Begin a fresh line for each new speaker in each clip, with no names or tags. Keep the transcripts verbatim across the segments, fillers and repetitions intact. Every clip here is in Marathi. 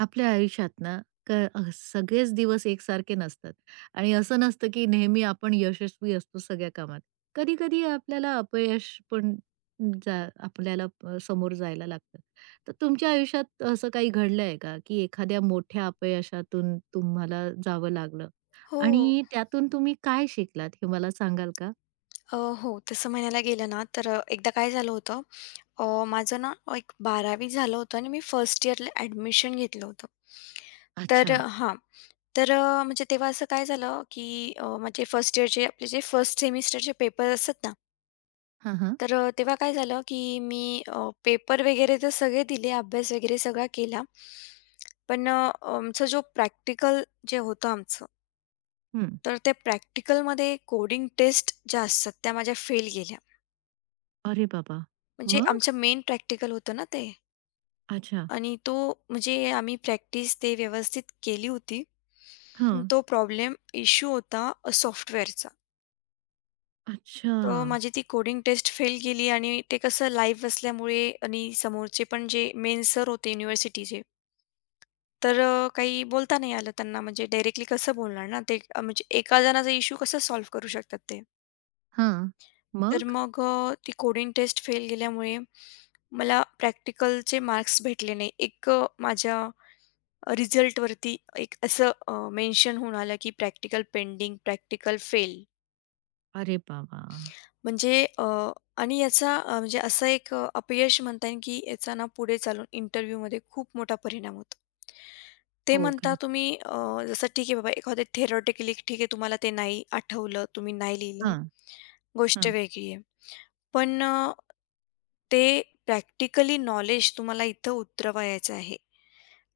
आपल्या आयुष्यात ना क अ, सगळेच दिवस एकसारखे नसतात आणि असं नसतं की नेहमी आपण यशस्वी असतो सगळ्या कामात. कधी-कधी आपल्याला अपयश पण जा आपल्याला प समोर जायला लागतं. तर तुमच्या आयुष्यात असं काही घडलंय का, की एखाद्या मोठ्या अपयशातून तुम्हाला जावं लागलं
हो.
आणि त्यातून तुम्ही काय शिकलात हे मला सांगाल का?
अ, हो. तसं म्हणायला गेलं ना, तर अ, एकदा काय झालं होतं, अ, माझं ना एक बारावी झालं होतं आणि मी फर्स्ट इयरला ॲडमिशन घेतलं होतं. तर
अच्छा.
अ, हां. तर अ, म्हणजे तेव्हा असं काय झालं, की अ, म्हणजे फर्स्ट इयरचे आपले जे फर्स्ट सेमिस्टरचे पेपर असतात ना,
हां, हां.
तर अ, तेव्हा काय झालं, की मी पेपर वगैरे तर सगळे दिले, अभ्यास वगैरे सगळा केला. पण अ, आमचा जो प्रॅक्टिकल जे होतं आमचं,
हं.
तर त्या प्रॅक्टिकलमध्ये कोडिंग टेस्ट ज्या असतात, त्या माझ्या फेल गेल्या.
अरे बाबा!
म्हणजे
मग?
आमचं मेन प्रॅक्टिकल होतं ना ते
अच्छा.
आणि तो म्हणजे आम्ही प्रॅक्टिस ते व्यवस्थित केली होती. पण
हां.
तो प्रॉब्लेम इश्यू होता अ, सॉफ्टवेअरचा.
अच्छा.
तर माझी ती कोडिंग टेस्ट फेल गेली आणि ते कसं लाईव्ह असल्यामुळे आणि समोरचे पण जे मेन सर होते युनिव्हर्सिटीचे, तर अ, काही बोलता नाही आलं त्यांना म्हणजे डायरेक्टली कसं बोलणार ना ते अ, म्हणजे एका जणाचा इश्यू कसं सॉल्व्ह करू शकतात ते.
हां.
तर
मग?
मग अ, ती कोडिंग टेस्ट फेल गेल्यामुळे मला प्रॅक्टिकलचे मार्क्स भेटले नाही. एक अ, माझ्या रिझल्टवरती एक असं अ, मेन्शन होऊन आलं, की प्रॅक्टिकल पेंडिंग, प्रॅक्टिकल फेल.
अरे बाबा!
म्हणजे अ, आणि याचा अ, म्हणजे असं एक अ, अपयश म्हणता येईल, की याचा ना पुढे चालून इंटरव्ह्यूमध्ये खूप मोठा परिणाम होतो. ते
हो
म्हणता
का?
तुम्ही अ, जसं ठीक आहे बाबा एखादं थिअरॉटिकली ठीक आहे तुम्हाला ते नाही आठवलं, तुम्ही नाही लिहिलं,
हां,
गोष्ट
हां.
वेगळी आहे. पण अ, ते प्रॅक्टिकली नॉलेज तुम्हाला इथं उतरवायचं आहे.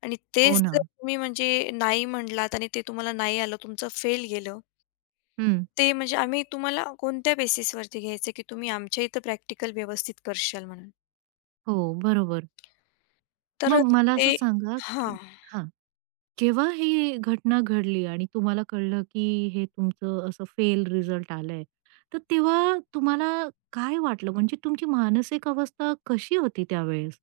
आणि
हो
तेच जर
ना.
तुम्ही म्हणजे नाही म्हणलात आणि ते तुम्हाला नाही आलं, तुमचं फेल गेलं,
हं.
ते म्हणजे आम्ही तुम्हाला कोणत्या बेसिसवरती घ्यायचं, की तुम्ही आमच्या इथं प्रॅक्टिकल व्यवस्थित करशाल म्हणून.
हो, बरोबर.
तर
मग मला
ते
असं सांगा,
हां.
की हां, जेव्हा ही घटना घडली आणि तुम्हाला कळलं, की हे तुमचं असं फेल रिझल्ट आलंय, तर तेव्हा तुम्हाला काय वाटलं? म्हणजे तुमची मानसिक अवस्था कशी होती त्यावेळेस?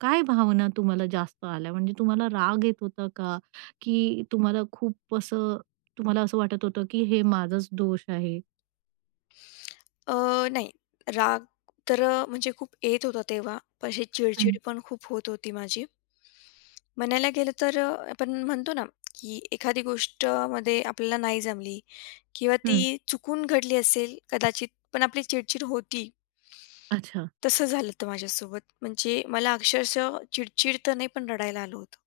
काय भावना तुम्हाला जास्त आल्या? म्हणजे तुम्हाला राग येत होता का? की तुम्हाला खूप असं तुम्हाला असं वाटत होतं, की हे माझाच दोष आहे?
अ, नाही राग तर अ, म्हणजे खूप येत होता तेव्हा, पण अशी
हं,
चिडचिड पण खूप होत होती माझी. म्हणायला गेलं तर अ, आपण म्हणतो ना, की एखादी गोष्टमध्ये आपल्याला नाही जमली किंवा
हं.
ती चुकून घडली असेल कदाचित, पण आपली चिडचिड होती.
अच्छा.
तसं झालं होतं माझ्यासोबत. म्हणजे मला अक्षरशः चिडचिड तर नाही, पण रडायला आलं होतं.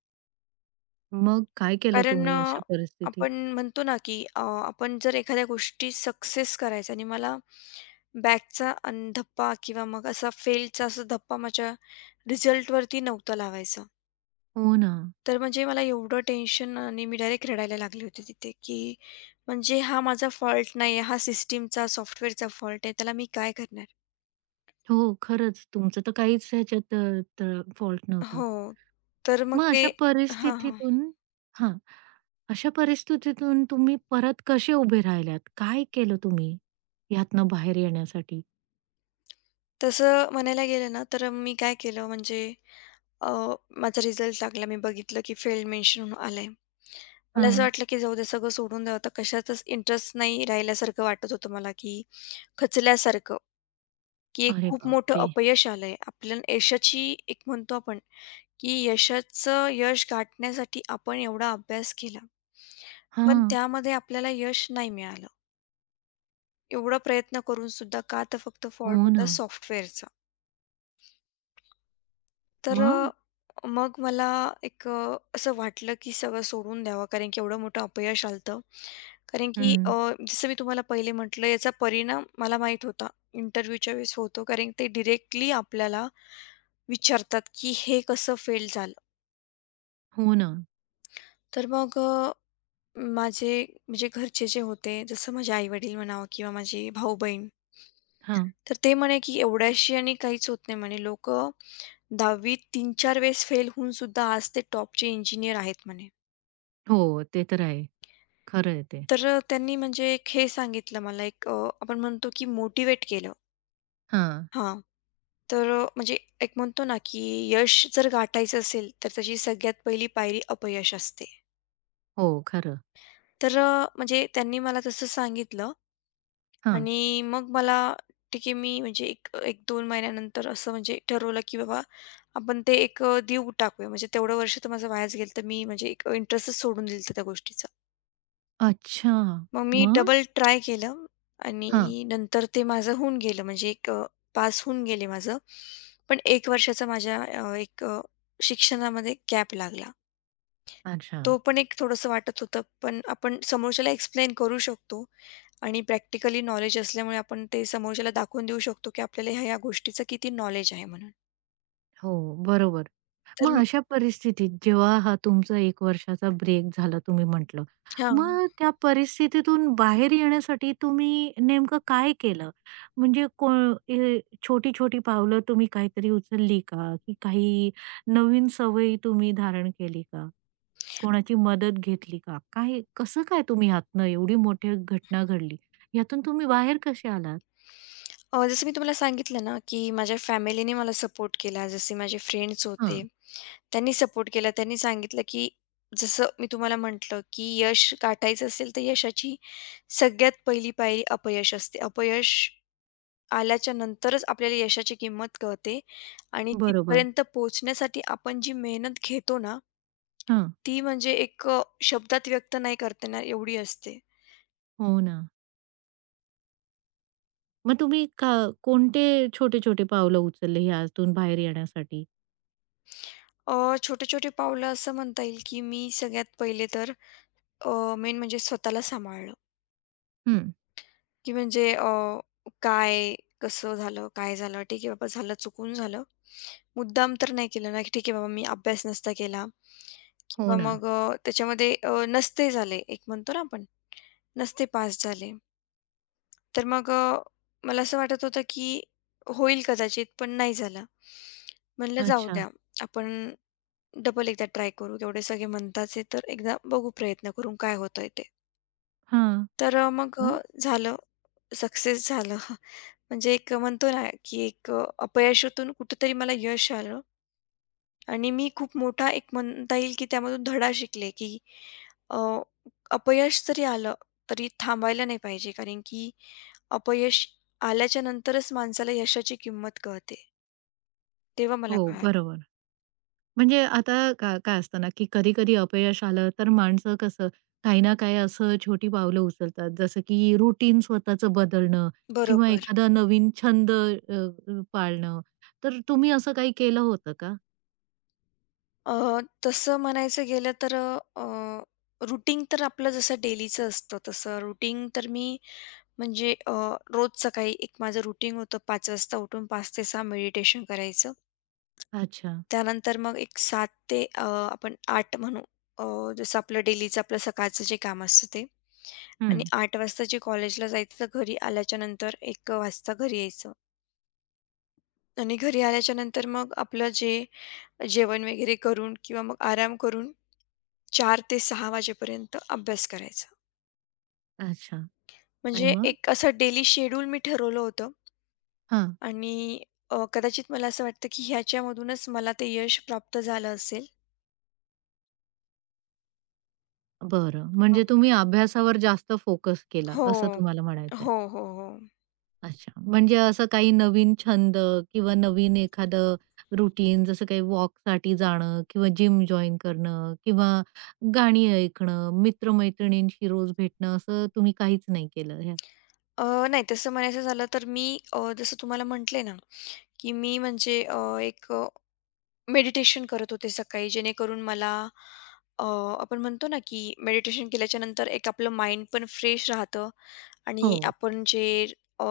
मग काय केलं
कारण
तुम्ही
अ,
अशा परिस्थितीत?
आपण म्हणतो ना, की अ, आपण जर एखाद्या गोष्टी सक्सेस करायचा आणि मला बॅकचा अन् धप्पा किंवा मग असा फेलचा असा धप्पा माझ्या रिझल्टवरती नव्हता लावायचा.
हो ना.
तर म्हणजे मला एवढं टेन्शन आणि मी डायरेक्ट रडायला लागले होते तिथे, की म्हणजे हा माझा फॉल्ट नाही हा सिस्टमचा, सॉफ्टवेअरचा फॉल्ट आहे. त्याला मी काय करणार?
हो, खरंच तुमचं तर काहीच ह्याच्यात अ, त फॉल्ट नव्हता.
हो. तर मग
मग
ते
अशा
हां, हां.
परिस्थितीतून हां, अशा परिस्थितीतून तुम्ही परत कसे उभे राहिल्यात? काय केलं तुम्ही ह्यातनं बाहेर येण्यासाठी?
तसं म्हणायला गेलं ना, तर मी काय केलं म्हणजे अ, माझा रिझल्ट लागला. मी बघितलं की फेल मेन्शन आलंय. मला असं
हां.
वाटलं की जाऊ दे सगळं सोडून द्यावं. आता कशातच इंटरेस्ट नाही राहिल्यासारखं वाटत होतं मला, की खचल्यासारखं. की एक
अरे
खूप मोठं
बापरे!
अपयश आलंय. आपल्या यशाची एक म्हणतो आपण, की यशाचं यश गाठण्यासाठी आपण एवढा अभ्यास केला. पण
हां.
त्यामध्ये आपल्याला यश नाही मिळालं. एवढा प्रयत्न करून सुद्धा का तर फक्त फॉल्ट
हो
होता
ना.
सॉफ्टवेअरचा. तर अ,
मग?
मग मला एक अ, असं वाटलं की सगळं सोडून द्यावं कारण की एवढं मोठं अपयश आलतं. कारण की अ,
हं.
जसं मी तुम्हाला पहिले म्हटलं याचा परिणाम मला माहीत होता. इंटरव्ह्यूच्या वेळेस होतो कारण ते डिरेक्टली आपल्याला विचारतात की हे कसं फेल झालं?
हो ना.
तर मग अ, माझे म्हणजे घरचे जे होते जसं माझे आई-वडील म्हणावं किंवा माझे भाऊ-बहीण
हां.
तर ते म्हणे की एवढ्याशी आणि काहीच होत नाही म्हणे. लोकं दहावी तीन-चार चार वेळेस फेल होऊन सुद्धा आज ते टॉपचे इंजिनियर आहेत म्हणे.
हो, ते तर आहे. खरं आहे ते.
तर अ, त्यांनी म्हणजे एक हे सांगितलं मला एक अ, आपण म्हणतो की मोटिवेट केलं.
हां.
हां. तर अ, म्हणजे एक म्हणतो ना की यश जर गाठायचं असेल, तर त्याची सगळ्यात पहिली पायरी अपयश असते.
हो, खरं.
तर अ, म्हणजे त्यांनी मला तसं सांगितलं
हां.
आणि मग मला ठीक आहे मी म्हणजे एक 1-2 महिन्यानंतर असं म्हणजे ठरवलं की बाबा आपण ते एक अ, देऊ टाकूया. म्हणजे तेवढं वर्ष तर माझं वायाच गेलं, तर मी म्हणजे एक इंटरेस्टच सोडून दिलता त्या गोष्टीचा.
अच्छा.
मग मी
मग?
डबल ट्राय केलं आणि
हां.
नंतर ते माझं होऊन गेलं म्हणजे एक अ, पास होऊन गेले माझं. पण एक वर्षाचा माझ्या अ, एक अ, शिक्षणामध्ये गॅप लागला.
अच्छा.
तो पण एक थोडंसं वाटत होतं, पण आपण समोरच्याला एक्सप्लेन करू शकतो आणि प्रॅक्टिकली नॉलेज असल्यामुळे आपण ते समोरच्याला दाखवून देऊ शकतो, की आपल्याला ह्या-ह्या गोष्टीचं किती नॉलेज आहे म्हणून.
हो, बरोबर.
तर
मग अशा परिस्थितीत जेव्हा हा तुमचा एक वर्षाचा ब्रेक झाला तुम्ही म्हटलं.
हां.
मग त्या परिस्थितीतून बाहेर येण्यासाठी तुम्ही नेमकं काय केलं? म्हणजे को ए छोटी-छोटी पावलं तुम्ही काहीतरी उचलली का? की काही नवीन सवयी तुम्ही धारण केली का? कोणाची मदत घेतली का? काय कसं काय तुम्ही यातनं एवढी मोठी घटना घडली, यातून तुम्ही बाहेर कसे आलात?
अ, जसं मी तुम्हाला सांगितलं ना, की माझ्या फॅमिलीने मला सपोर्ट केला. जसे माझे फ्रेंड्स होते.
हां.
त्यांनी सपोर्ट केला. त्यांनी सांगितलं, की जसं मी तुम्हाला म्हटलं, की यश गाठायचं असेल, तर यशाची सगळ्यात पहिली पायरी अपयश असते. अपयश आल्याच्या नंतरच आपल्याला यशाची किंमत कळते आणि
बरोबर.
तिथपर्यंत पोहोचण्यासाठी आपण जी मेहनत घेतो ना,
हां.
ती म्हणजे एक अ, शब्दात व्यक्त नाही करता येणार एवढी असते.
हो ना. मग तुम्ही का कोणते छोटे-छोटे पावलं उचलले ह्यातून बाहेर येण्यासाठी?
अ, छोटे-छोटे पावलं असं म्हणता येईल, की मी सगळ्यात पहिले तर मेन म्हणजे स्वतःला सांभाळणं.
हं.
की म्हणजे अ, काय, कसं झालं, काय झालं? ठीक आहे बाबा झालं, चुकून झालं. मुद्दाम तर नाही केलं ना, की ठीक आहे बाबा मी अभ्यास नसता केला
हो
किंवा
ना.
मग अ, त्याच्यामध्ये अ, नसते झाले, एक म्हणतो ना आपण, नसते पास झाले. तर मग अ, मला असं वाटत होतं की होईल कदाचित, पण नाही झालं. म्हणलं जाऊ
अच्छा.
द्या, आपण डबल एकदा ट्राय करू. एवढे सगळे म्हणताच आहे, तर एकदा बघू प्रयत्न करून काय होतंय ते.
हां.
तर अ, मग
हं.
अ, झालं. सक्सेस झालं. म्हणजे एक म्हणतो ना, की एक अ, अपयशातून कुठेतरी मला यश आलं आणि मी खूप मोठा एक म्हणता येईल, की त्यामधून धडा शिकले, की अ, अपयश जरी आलं, तरी थांबायला नाही पाहिजे. कारण की अपयश आल्याच्या नंतरच माणसाला यशाची किंमत कळते. तेव्हा मला
हो,
कळालं.
बरोबर. म्हणजे आता का काय असतं ना, की कधी-कधी अपयश आलं तर माणसं कसं काही ना काही असं छोटी पावलं उचलतात. जसं की रुटीन स्वतःचं बदलणं किंवा
बरोबर.
एखादा नवीन छंद अ, पाळणं. तर तुम्ही असं काही केलं होतं का?
अ, तसं म्हणायचं गेलं तर अ, रुटीन तर आपलं जसं डेलीचं असतं तसं रुटीन तर मी म्हणजे अ, रोज सकाळी एक माझं रुटीन होतं पाच वाजता उठून पाच ते सहा मेडिटेशन करायचं.
अच्छा.
त्यानंतर मग एक सात ते अ, आपण आठ म्हणू अ, जसं आपलं डेलीचं आपलं सकाळचं जे काम असतं ते आणि
हं.
आठ वाजता जे कॉलेजला जायचं तर घरी आल्याच्यानंतर एक वाजता घरी यायचं. आणि घरी आल्याच्यानंतर मग आपलं जे जेवण वगैरे करून किंवा मग आराम करून चार ते सहा वाजेपर्यंत अभ्यास करायचा.
अच्छा. आणि
म्हणजे
मग?
एक असं डेली शेड्यूल मी ठरवलं होतं
हां.
आणि अ, कदाचित मला असं वाटतं की ह्याच्यामधूनच मला ते यश प्राप्त झालं असेल.
बरं. म्हणजे तुम्ही अभ्यासावर जास्त फोकस केला,
हो.
असं तुम्हाला म्हणायचंय.
हो, हो, हो.
अच्छा. म्हणजे असं काही नवीन छंद किंवा नवीन एखादं रूटीन जसं काही वॉकसाठी जाणं किंवा जिम जॉइन करणं किंवा गाणी ऐकणं, मित्र-मैत्रिणींशी रोज भेटणं असं तुम्ही काहीच नाही केलं ह्यात?
अ, नाही तसं म्हणायचं झालं तर मी अ, जसं तुम्हाला म्हटले ना, की मी म्हणजे अ, एक मेडिटेशन करत होते सकाळी जेणेकरून मला अ, आपण म्हणतो ना, की मेडिटेशन केल्याच्यानंतर एक आपलं माइंड पण फ्रेश राहतं
हो.
आणि आपण जे अ,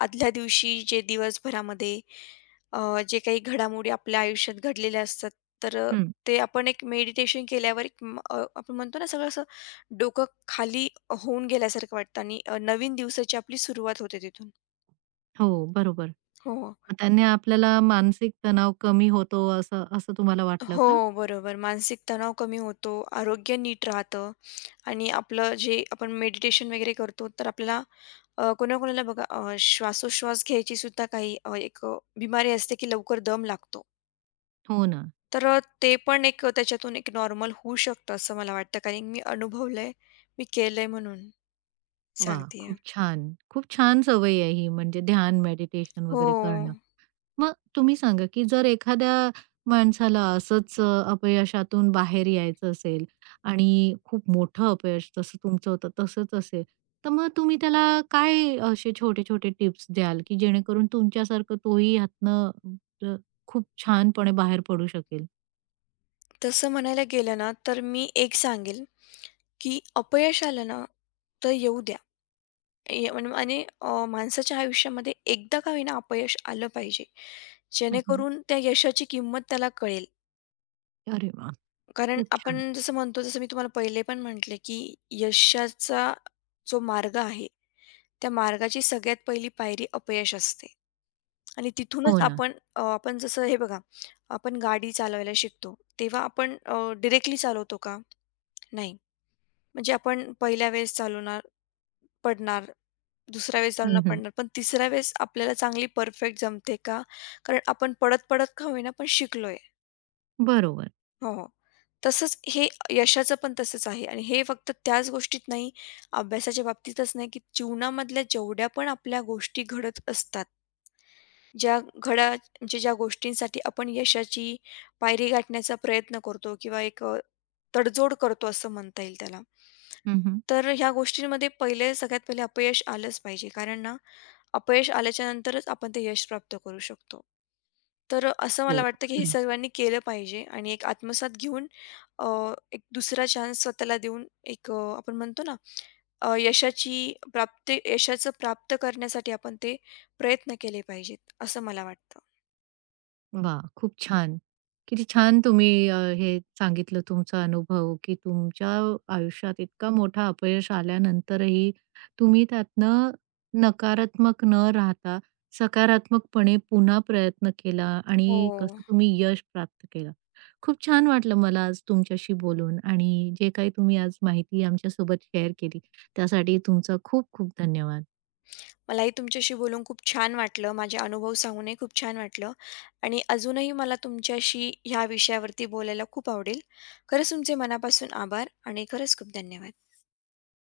आदल्या दिवशी जे दिवसभरामध्ये अ, जे काही घडामोडी आपल्या आयुष्यात घडलेल्या असतात, तर अ,
हं.
ते आपण एक मेडिटेशन केल्यावर एक म अ, आपण म्हणतो ना, सगळं असं डोकं खाली होऊन गेल्यासारखं वाटतं आणि अ, नवीन दिवसाची आपली सुरुवात होते तिथून.
हो, बरोबर.
हो.
मग त्याने आपल्याला मानसिक तणाव कमी होतो असं असं तुम्हाला वाटलं
हो,
का?
बरोबर. मानसिक तणाव कमी होतो, आरोग्य नीट राहतं आणि आपलं जे आपण मेडिटेशन वगैरे करतो, तर आपल्याला अ, कोणाकोणाला बघा अ, श्वासोश्वास घ्यायची सुद्धा काही अ, एक अ, बिमारी असते, की लवकर दम लागतो.
हो ना.
तर अ, ते पण एक त्याच्यातून एक नॉर्मल होऊ शकतं असं मला वाटतं, कारण मी अनुभवलंय, मी केलंय म्हणून
वाह!
सांगतेय.
खूप छान. खूप छान सवय आहे ही म्हणजे ध्यान, मेडिटेशन
हो.
वगैरे करणं. मग तुम्ही सांगा, की जर एखाद्या माणसाला असंच अ, अपयशातून बाहेर यायचं असेल आणि खूप मोठं अपयश जसं तुमचं होतं तसंच असेल, तर मग तुम्ही त्याला काय असे छोटे-छोटे टिप्स द्याल, की जेणेकरून तुमच्यासारखं तोही ह्यातनं अ, खूप छानपणे बाहेर पडू शकेल?
तसं म्हणायला गेलं ना, तर मी एक सांगेल, की अपयश आलं ना, तर येऊ द्या. ए आणि अ, माणसाच्या आयुष्यामध्ये एकदा का होईना अपयश आलं पाहिजे.
हं,
जेणेकरून त्या यशाची किंमत त्याला कळेल.
अरे वाह!
कारण
खूप छान.
आपण जसं म्हणतो, जसं मी तुम्हाला पहिले पण म्हटले, की यशाचा जो मार्ग आहे, त्या मार्गाची सगळ्यात पहिली पायरी अपयश असते. आणि तिथूनच
हो ना.
आपण अ, आपण जसं हे बघा, आपण गाडी चालवायला शिकतो. तेव्हा आपण अ, चालवतो का? नाही. म्हणजे आपण पहिल्या वेळेस चालवणार, पडणार. दुसऱ्या वेळेस जाऊन नाही
हं,
पडणार. पण तिसऱ्या वेळेस आपल्याला चांगली परफेक्ट जमते का? कारण आपण पडत-पडत का होईना पण शिकलोय.
बरोबर.
हो, हो. तसंच हे यशाचं पण तसंच आहे आणि हे फक्त त्याच गोष्टीत नाही, अभ्यासाच्या बाबतीतच नाही, की जीवनामधल्या जेवढ्या पण आपल्या गोष्टी घडत असतात. ज्या घड्या म्हणजे ज्या गोष्टींसाठी आपण यशाची पायरी गाठण्याचा प्रयत्न करतो किंवा एक अ, तडजोड करतो असं म्हणता येईल त्याला.
हं,
तर ह्या गोष्टींमध्ये पहिले सगळ्यात पहिले अपयश आलंच पाहिजे. कारण ना अपयश आल्याच्या नंतरच आपण ते यश प्राप्त करू शकतो. तर अ, असं
हो,
मला वाटतं, की हे
खरं.
सर्वांनी केलं पाहिजे आणि एक आत्मसात घेऊन अ, एक दुसरा चान्स स्वतःला देऊन एक अ, आपण म्हणतो ना, अ, यशाची प्राप्ती यशाचं प्राप्त करण्यासाठी आपण ते प्रयत्न केले पाहिजेत, असं मला वाटतं.
वाह! खूप छान. किती छान तुम्ही अ, हे सांगितलं तुमचा अनुभव, की तुमच्या आयुष्यात इतका मोठा अपयश आल्यानंतरही तुम्ही त्यातनं नकारात्मक न राहता सकारात्मकपणे पुन्हा प्रयत्न केला आणि
हो.
कसं तुम्ही यश प्राप्त केलं. खूप छान वाटलं मला आज तुमच्याशी बोलून आणि जे काही तुम्ही आज माहिती आमच्यासोबत शेअर केली त्यासाठी तुमचा खूप खूप धन्यवाद.
मलाही तुमच्याशी बोलून खूप छान वाटलं. माझे अनुभव सांगूनही खूप छान वाटलं आणि अजूनही मला तुमच्याशी ह्या विषयावरती बोलायला खूप आवडेल. खरंच तुमचे मनापासून आभार आणि खरंच खूप धन्यवाद.